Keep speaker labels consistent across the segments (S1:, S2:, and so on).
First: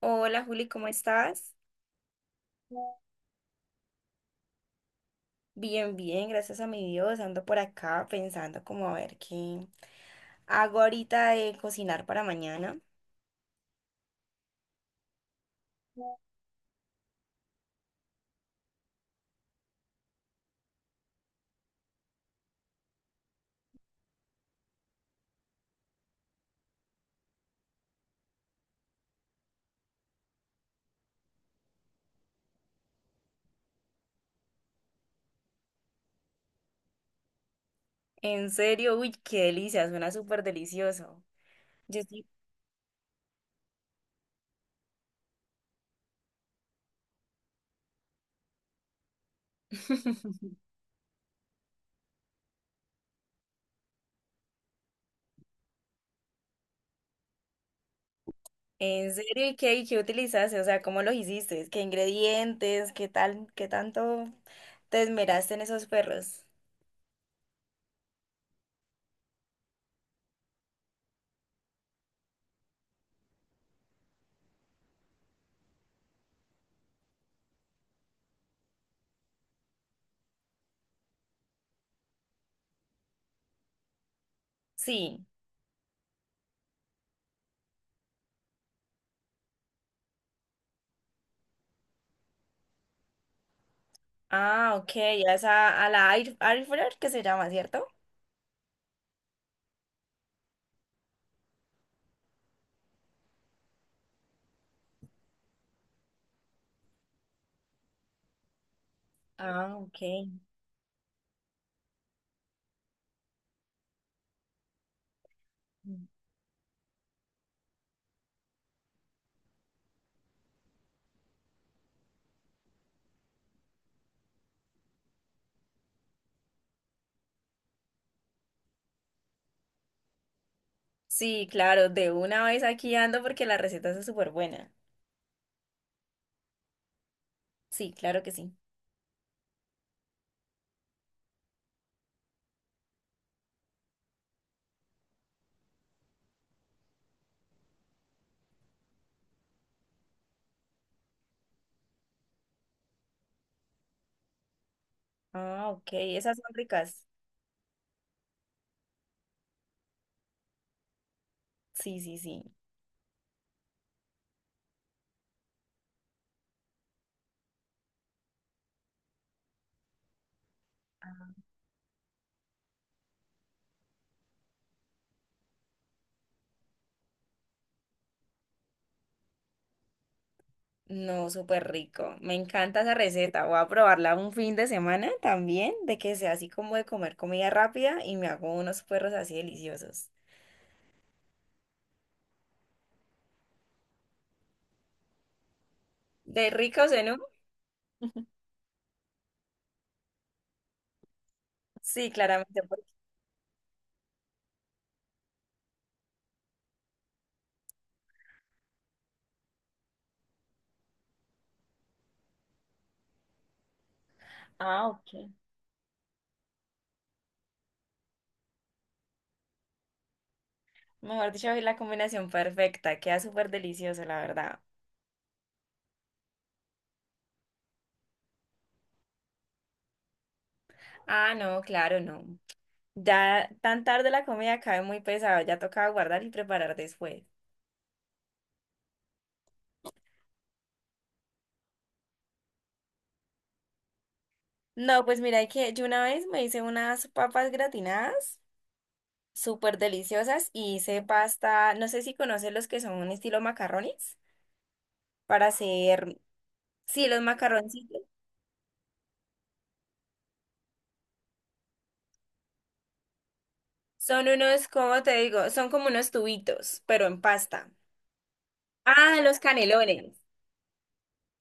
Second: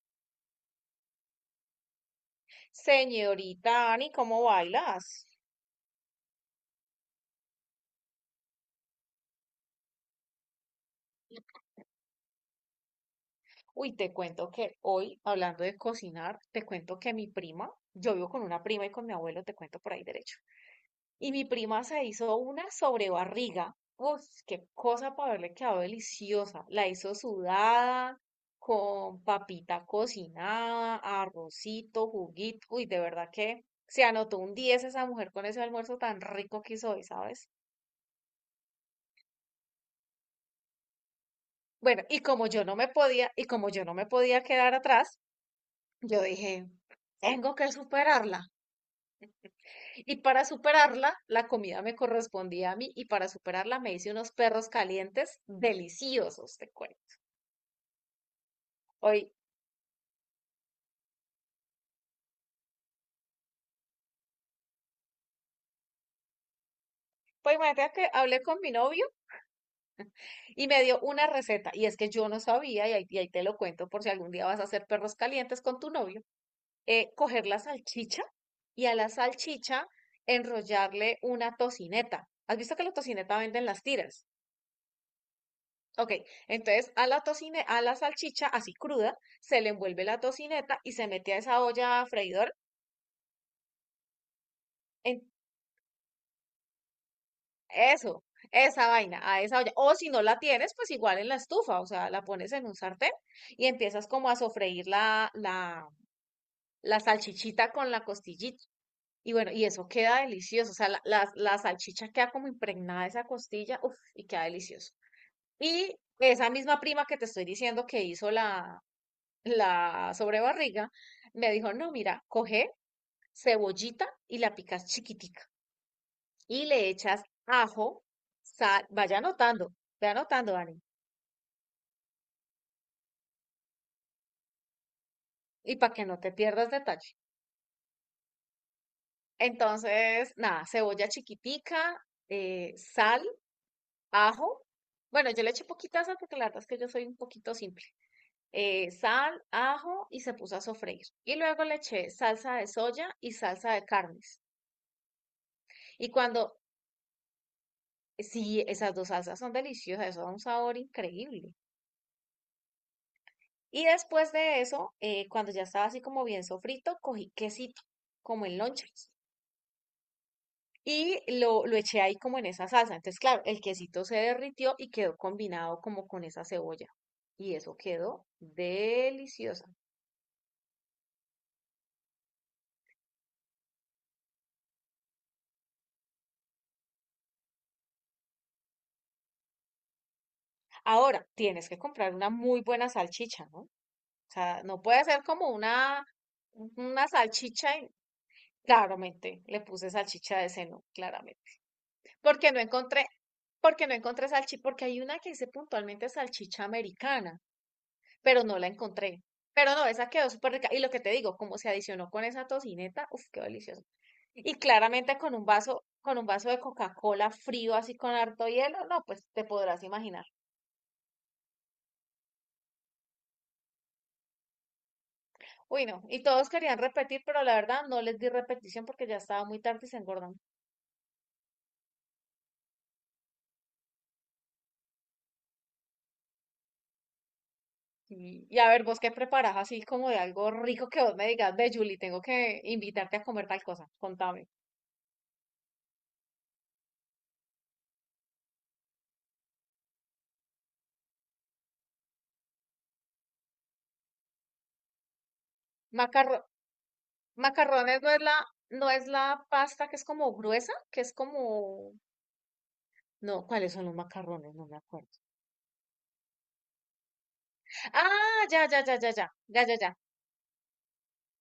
S1: Hola Juli, ¿cómo estás?
S2: Señorita Ani, ¿cómo bailas?
S1: Bien, bien, gracias a mi Dios. Ando por acá pensando como a ver qué hago ahorita de cocinar para mañana.
S2: Uy, te cuento que hoy, hablando de cocinar, te cuento que mi prima, yo vivo con una prima y con mi abuelo, te cuento por ahí derecho. Y mi prima se hizo una sobrebarriga. Uf, qué cosa para haberle quedado deliciosa. La hizo sudada, con papita cocinada, arrocito, juguito. Uy, de verdad que se anotó un 10 esa mujer con ese almuerzo tan rico que hizo hoy, ¿sabes?
S1: En serio, uy, qué delicia, suena súper delicioso. Yo
S2: Bueno, y
S1: sí.
S2: como yo no me podía, y como yo no me podía quedar atrás, yo dije, tengo que superarla. Y para superarla, la comida me correspondía a mí, y para superarla me hice unos perros calientes deliciosos, te cuento.
S1: En
S2: Hoy,
S1: serio, ¿y qué utilizaste? O sea, ¿cómo lo hiciste? ¿Qué ingredientes? ¿Qué tal? ¿Qué tanto te esmeraste en esos perros?
S2: pues imagínate que hablé con mi novio y me dio una receta, y es que yo no sabía, y ahí te lo cuento por si algún día vas a hacer perros calientes con tu novio, coger la salchicha y a la salchicha enrollarle una tocineta. ¿Has visto que la tocineta venden las tiras?
S1: Sí.
S2: Ok, entonces a la salchicha así cruda, se le envuelve la tocineta y se mete a esa olla freidor.
S1: Ah, ok,
S2: En
S1: ya es a la air fryer que se llama, ¿cierto?
S2: eso, esa vaina, a esa olla. O si no la tienes, pues igual en la estufa, o sea, la pones en un sartén y empiezas como a sofreír la salchichita con la costillita. Y bueno, y
S1: Ah,
S2: eso
S1: ok.
S2: queda delicioso, o sea, la salchicha queda como impregnada de esa costilla, uff, y queda delicioso. Y esa misma prima que te estoy diciendo que hizo la sobrebarriga, me dijo, no, mira, coge cebollita y la picas chiquitica y le echas ajo, sal, vaya anotando, ve anotando, Dani,
S1: Sí, claro, de una vez aquí ando porque la receta es súper buena.
S2: y para que no te pierdas detalle.
S1: Sí, claro que sí.
S2: Entonces, nada, cebolla chiquitica, sal, ajo. Bueno, yo le eché poquita sal porque la verdad es que yo soy un poquito simple. Sal, ajo y se puso a sofreír. Y luego le eché salsa de soya y salsa de carnes.
S1: Ah, ok,
S2: Y
S1: esas son
S2: cuando
S1: ricas.
S2: Sí, esas dos salsas son deliciosas, eso da un sabor increíble.
S1: Sí, sí, sí.
S2: Y después de eso, cuando ya estaba así como bien sofrito, cogí quesito, como en lonchas, y lo eché ahí como en esa salsa. Entonces, claro, el quesito se derritió y quedó combinado como con esa cebolla. Y eso quedó deliciosa.
S1: No, súper rico. Me encanta esa receta. Voy a probarla un fin de semana también, de que sea así como de comer comida rápida y me hago unos puerros así deliciosos.
S2: Ahora, tienes que comprar una muy buena salchicha, ¿no? O sea, no puede ser como
S1: ¿De ricos
S2: una
S1: en uno?
S2: salchicha y claramente le puse salchicha de seno, claramente.
S1: Sí,
S2: Porque no
S1: claramente.
S2: encontré, porque no encontré salchicha, porque hay una que dice puntualmente salchicha americana, pero no la encontré. Pero no, esa quedó súper rica. Y lo que te digo, como se adicionó con esa tocineta, uff, qué delicioso. Y
S1: Ah,
S2: claramente
S1: ok.
S2: con un vaso de Coca-Cola frío, así con harto hielo, no, pues te podrás imaginar.
S1: Mejor dicho, es la combinación perfecta. Queda súper delicioso, la verdad.
S2: Uy, no. Y todos querían repetir, pero la verdad no les di repetición porque ya estaba muy tarde y se engordan.
S1: Ah, no, claro, no. Ya tan tarde la comida cae muy pesado, ya tocaba guardar y preparar después.
S2: Y a ver, vos qué preparás así como de algo rico que vos me digas, ve, Julie, tengo que invitarte a comer tal cosa. Contame.
S1: No, pues mira, que yo una vez me hice unas papas gratinadas súper deliciosas y hice pasta, no sé si conoces los que son un estilo macarrones, para hacer,
S2: Macarro
S1: sí, los macarroncitos.
S2: Macarrones no es no es la pasta que es como gruesa, que es como, no, ¿cuáles son los
S1: Son
S2: macarrones?
S1: unos,
S2: No me
S1: ¿cómo
S2: acuerdo.
S1: te digo? Son como unos tubitos, pero en pasta.
S2: Ah, ya, ya, ya, ya,
S1: Ah,
S2: ya,
S1: los
S2: ya, ya,
S1: canelones.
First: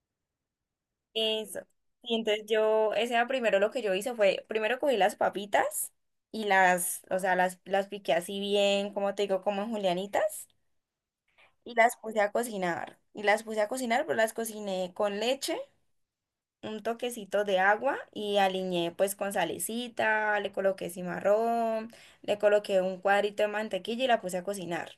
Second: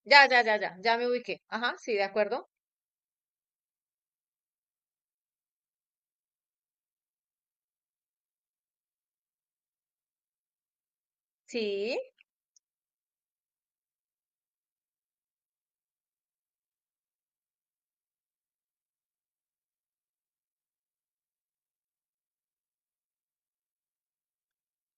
S2: ya, ya, ya, ya, ya, ya me ubiqué.
S1: Eso.
S2: Ajá, sí, de
S1: Y entonces
S2: acuerdo.
S1: yo, ese era primero lo que yo hice fue, primero cogí las papitas y las, o sea, las piqué así bien, como te digo, como en julianitas, y las
S2: Sí,
S1: puse a cocinar. Y las puse a cocinar, pero las cociné con leche, un toquecito de agua y aliñé pues con salecita, le coloqué cimarrón, le coloqué un cuadrito de mantequilla y la puse a cocinar.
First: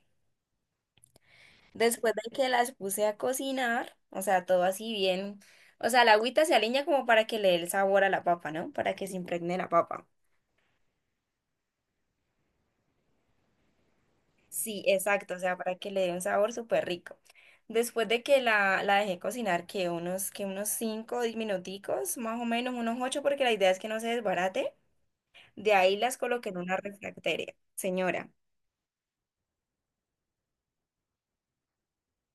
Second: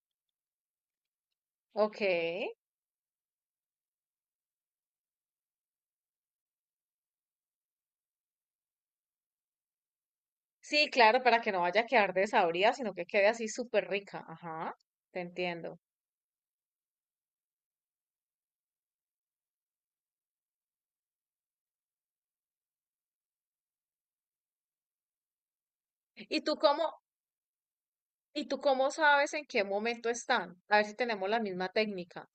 S2: ok.
S1: Después de que las puse a cocinar, o sea, todo así bien. O sea, la agüita se aliña como para que le dé el sabor a la papa, ¿no? Para que se impregne la papa.
S2: Sí, claro, para que no vaya a quedar desabrida, sino que quede así súper rica. Ajá,
S1: Sí,
S2: te
S1: exacto, o sea, para
S2: entiendo.
S1: que le dé un sabor súper rico. Después de que la dejé cocinar, que unos 5 minuticos, más o menos unos 8 porque la idea es que no se desbarate. De ahí las
S2: ¿Y
S1: coloqué
S2: tú
S1: en una
S2: cómo,
S1: refractaria. Señora,
S2: ¿y tú cómo sabes en qué momento están? A ver si tenemos la misma técnica.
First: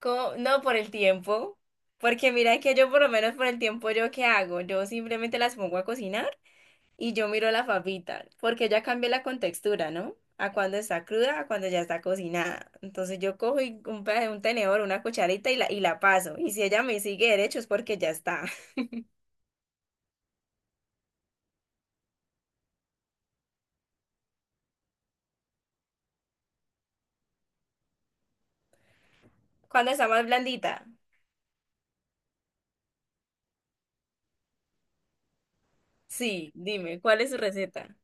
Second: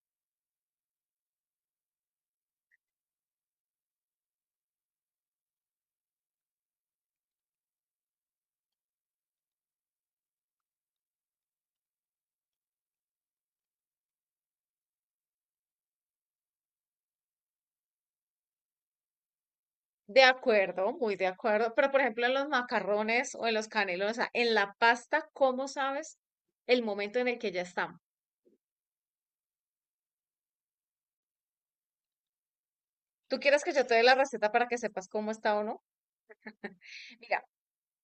S1: ¿Co? no por el tiempo, porque mira que yo por lo menos por el tiempo, ¿yo qué hago? Yo simplemente las pongo a cocinar. Y yo miro la papita, porque ya cambié la contextura, ¿no? A cuando está cruda, a cuando ya está cocinada. Entonces yo cojo y un tenedor, una cucharita y la paso. Y si ella me sigue derecho es porque ya está.
S2: De acuerdo, muy de acuerdo. Pero, por ejemplo, en los macarrones o en los canelones, o sea, en la pasta, ¿cómo sabes el momento en el que ya están?
S1: ¿Cuando está más blandita?
S2: ¿Tú quieres que yo te dé la receta para que sepas cómo está o no?
S1: Sí, dime, ¿cuál es su
S2: Mira,
S1: receta?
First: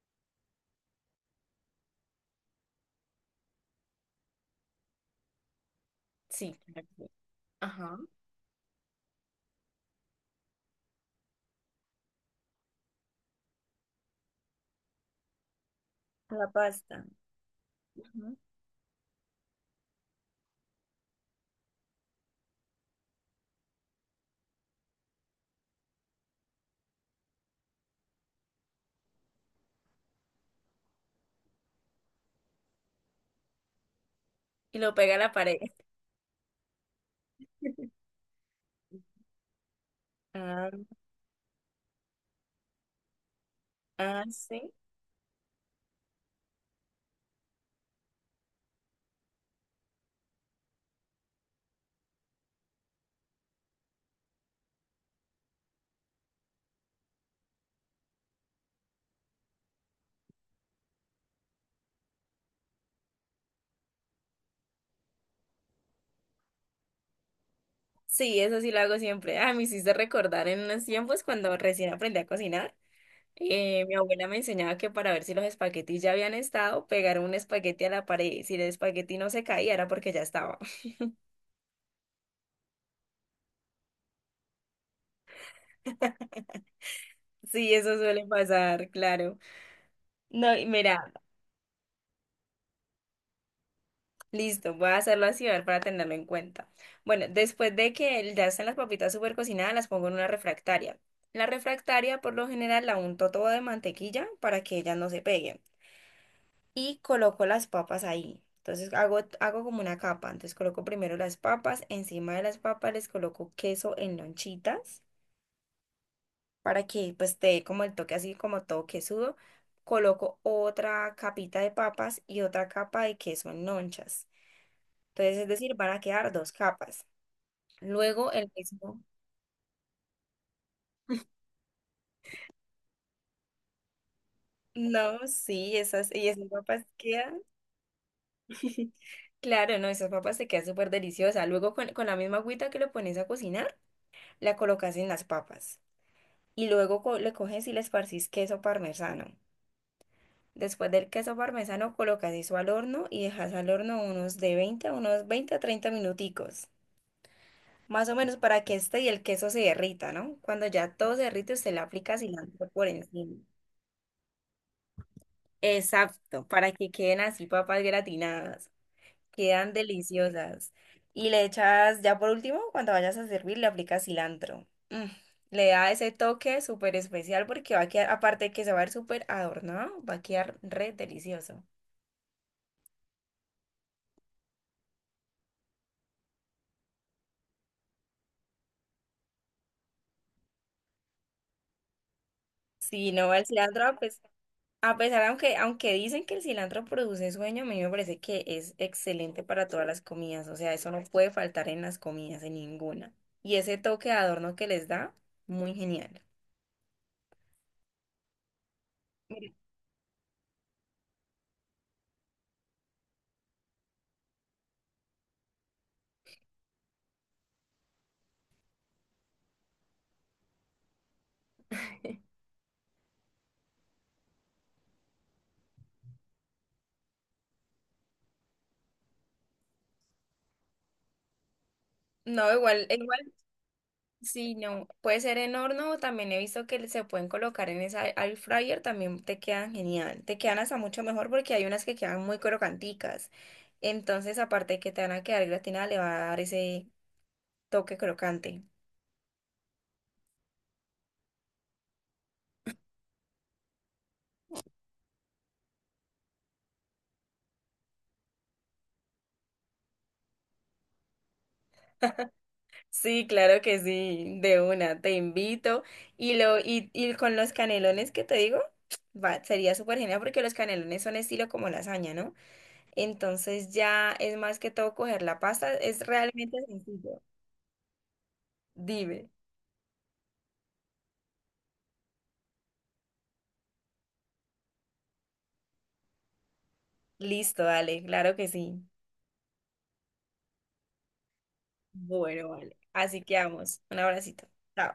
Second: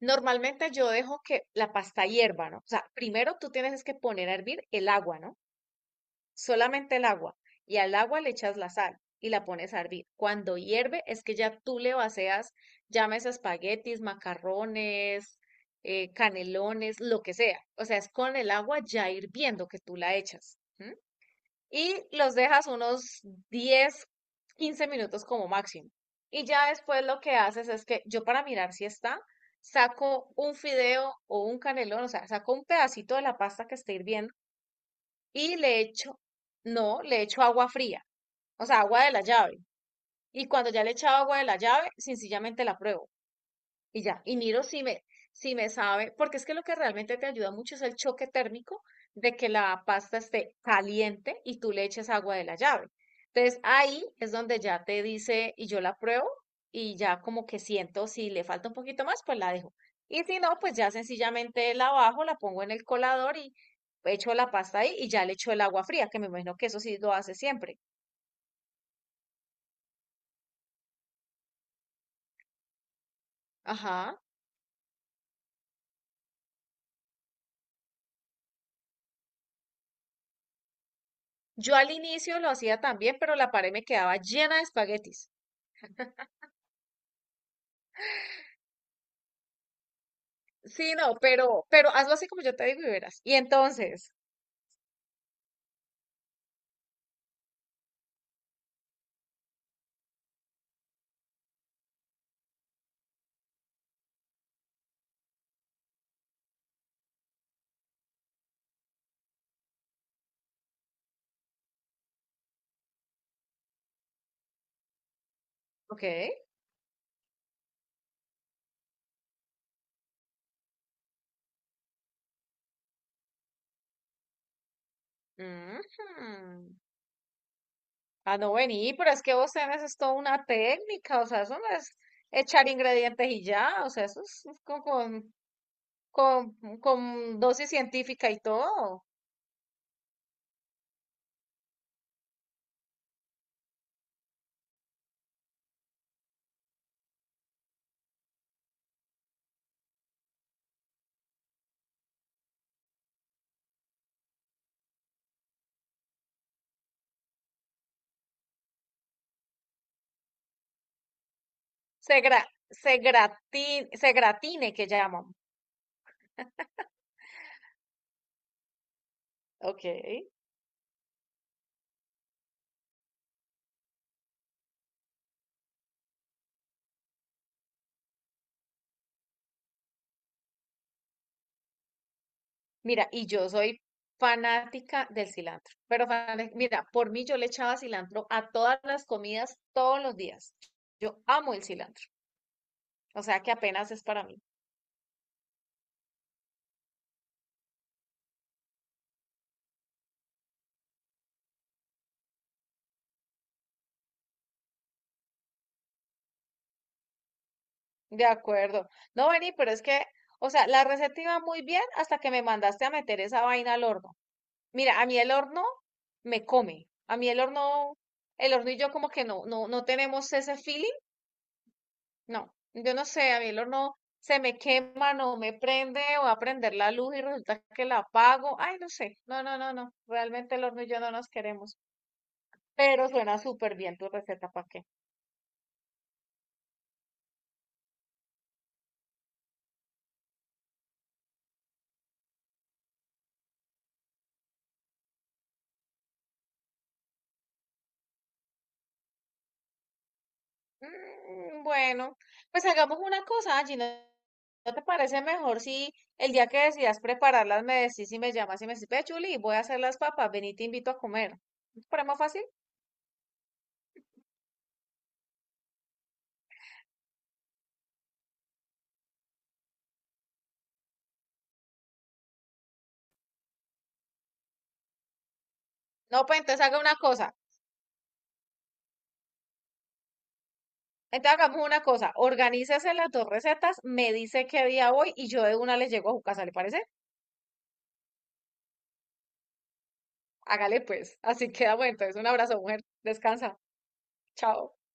S2: normalmente yo dejo que la pasta hierva, ¿no? O sea, primero tú tienes es que poner a hervir el agua, ¿no?
S1: Sí. Claro que
S2: Solamente el
S1: sí.
S2: agua, y al
S1: Ajá.
S2: agua le echas la sal y la pones a hervir. Cuando hierve es que ya tú le vacías, llames espaguetis, macarrones,
S1: La
S2: canelones,
S1: pasta.
S2: lo que sea. O sea, es
S1: Ujú.
S2: con el agua ya hirviendo que tú la echas. ¿M? Y los dejas unos 10, 15 minutos como máximo. Y ya después lo que haces es que yo para mirar si está, saco un fideo o un canelón, o sea, saco un pedacito de la pasta que esté hirviendo
S1: Y lo pega a la
S2: y
S1: pared.
S2: le echo, no, le echo agua fría, o sea, agua de la llave. Y cuando
S1: Ah,
S2: ya le he echado agua de la llave, sencillamente la pruebo y ya.
S1: ah,
S2: Y miro
S1: sí.
S2: si me sabe, porque es que lo que realmente te ayuda mucho es el choque térmico de que la pasta esté caliente y tú le eches agua de la llave. Entonces ahí es donde ya te dice y yo la pruebo y ya como que siento si le falta un poquito más, pues la dejo. Y si no, pues ya sencillamente la bajo, la pongo en el colador y echo la pasta ahí y ya le echo el agua fría, que me imagino que eso sí lo hace siempre.
S1: Sí, eso sí lo hago siempre. Ah, me hiciste recordar en unos tiempos cuando recién aprendí a cocinar. Mi
S2: Ajá.
S1: abuela me enseñaba que para ver si los espaguetis ya habían estado, pegar un espagueti a la pared, y si el espagueti no se caía, era porque ya estaba.
S2: Yo al inicio lo hacía también, pero la pared me quedaba llena de espaguetis.
S1: Sí, eso suele pasar, claro. No, y
S2: Sí,
S1: mira,
S2: no, pero hazlo así como yo te digo y verás. Y entonces,
S1: listo, voy a hacerlo así a ver, para tenerlo en cuenta. Bueno, después de que ya están las papitas súper cocinadas, las pongo en una refractaria. La refractaria, por lo general, la unto todo de mantequilla para que ellas no se peguen, y coloco las papas ahí. Entonces hago como una capa. Entonces coloco primero las papas, encima de las papas les coloco queso en lonchitas
S2: ok.
S1: para que pues te dé como el toque así como todo quesudo. Coloco otra capita de papas y otra capa de queso en lonchas. Entonces, es decir, van a quedar dos
S2: Ujú.
S1: capas. Luego
S2: Ah,
S1: el
S2: no, vení,
S1: queso.
S2: pero es que vos tenés es toda una técnica, o sea, eso no es echar ingredientes y ya, o sea, eso es
S1: No, sí, esas, y esas papas
S2: con
S1: quedan.
S2: dosis científica y todo.
S1: Claro, no, esas papas te quedan súper deliciosas. Luego con la misma agüita que lo pones a cocinar, la colocas en las papas. Y luego le coges y le esparcís queso parmesano. Después del queso parmesano colocas eso al horno y dejas al horno unos de 20 a unos 20 a 30 minuticos. Más o menos para que este y el queso se derrita, ¿no? Cuando ya todo se derrite, usted le aplica
S2: Se gra,
S1: cilantro por encima.
S2: se gratine que llaman.
S1: Exacto, para que queden así papas gratinadas. Quedan
S2: Ok.
S1: deliciosas. Y le echas, ya por último, cuando vayas a servir, le aplicas cilantro. Mm. Le da ese toque súper especial porque va a quedar, aparte de que se va a ver súper adornado, va a quedar re delicioso.
S2: Mira, y yo soy fanática del cilantro, pero fana- mira, por mí yo le echaba cilantro a todas las comidas todos los días. Yo amo el cilantro,
S1: Si
S2: o
S1: no va
S2: sea
S1: el
S2: que
S1: cilantro,
S2: apenas
S1: a
S2: es
S1: pes-
S2: para mí.
S1: a pesar, aunque dicen que el cilantro produce sueño, a mí me parece que es excelente para todas las comidas. O sea, eso no puede faltar en las comidas, en ninguna. Y ese toque de adorno que les da, muy genial.
S2: De acuerdo. No,
S1: Mira,
S2: Beni, pero es que, o sea, la receta iba muy bien hasta que me mandaste a meter esa vaina al horno. Mira, a mí el horno me come. A mí el horno y yo como que no, no tenemos ese feeling. No, yo no sé, a mí el horno se me quema, no me prende, o a prender la luz y resulta que la apago. Ay, no sé, no, no, no, no, realmente el horno y yo no nos queremos,
S1: no, igual,
S2: pero
S1: igual.
S2: suena súper bien tu receta,
S1: Sí,
S2: ¿para qué?
S1: no, puede ser en horno, o también he visto que se pueden colocar en esa air fryer, también te quedan genial, te quedan hasta mucho mejor porque hay unas que quedan muy crocanticas, entonces aparte de que te van a quedar gratinadas, le va a dar ese toque crocante.
S2: Mm, bueno, pues hagamos una cosa, Angie, ¿no te parece mejor si el día que decidas prepararlas me decís y me llamas y me decís, ve, Chuli, voy a hacer las papas, ven y te invito a comer? ¿No te parece más fácil?
S1: Sí, claro que sí, de una, te invito, y con los canelones que te digo, va, sería súper genial porque los canelones son estilo como lasaña, ¿no? Entonces ya es más que todo coger la pasta, es
S2: No, pues
S1: realmente
S2: entonces haga una
S1: sencillo,
S2: cosa.
S1: dime.
S2: Entonces hagamos una cosa, organícese las dos recetas, me dice qué día voy y yo de una les llego a su casa, ¿le parece?
S1: Listo, dale, claro que sí.
S2: Hágale pues, así quedamos entonces. Un
S1: Bueno,
S2: abrazo,
S1: vale.
S2: mujer,
S1: Así que
S2: descansa,
S1: vamos. Un abracito.
S2: chao.
S1: Chao.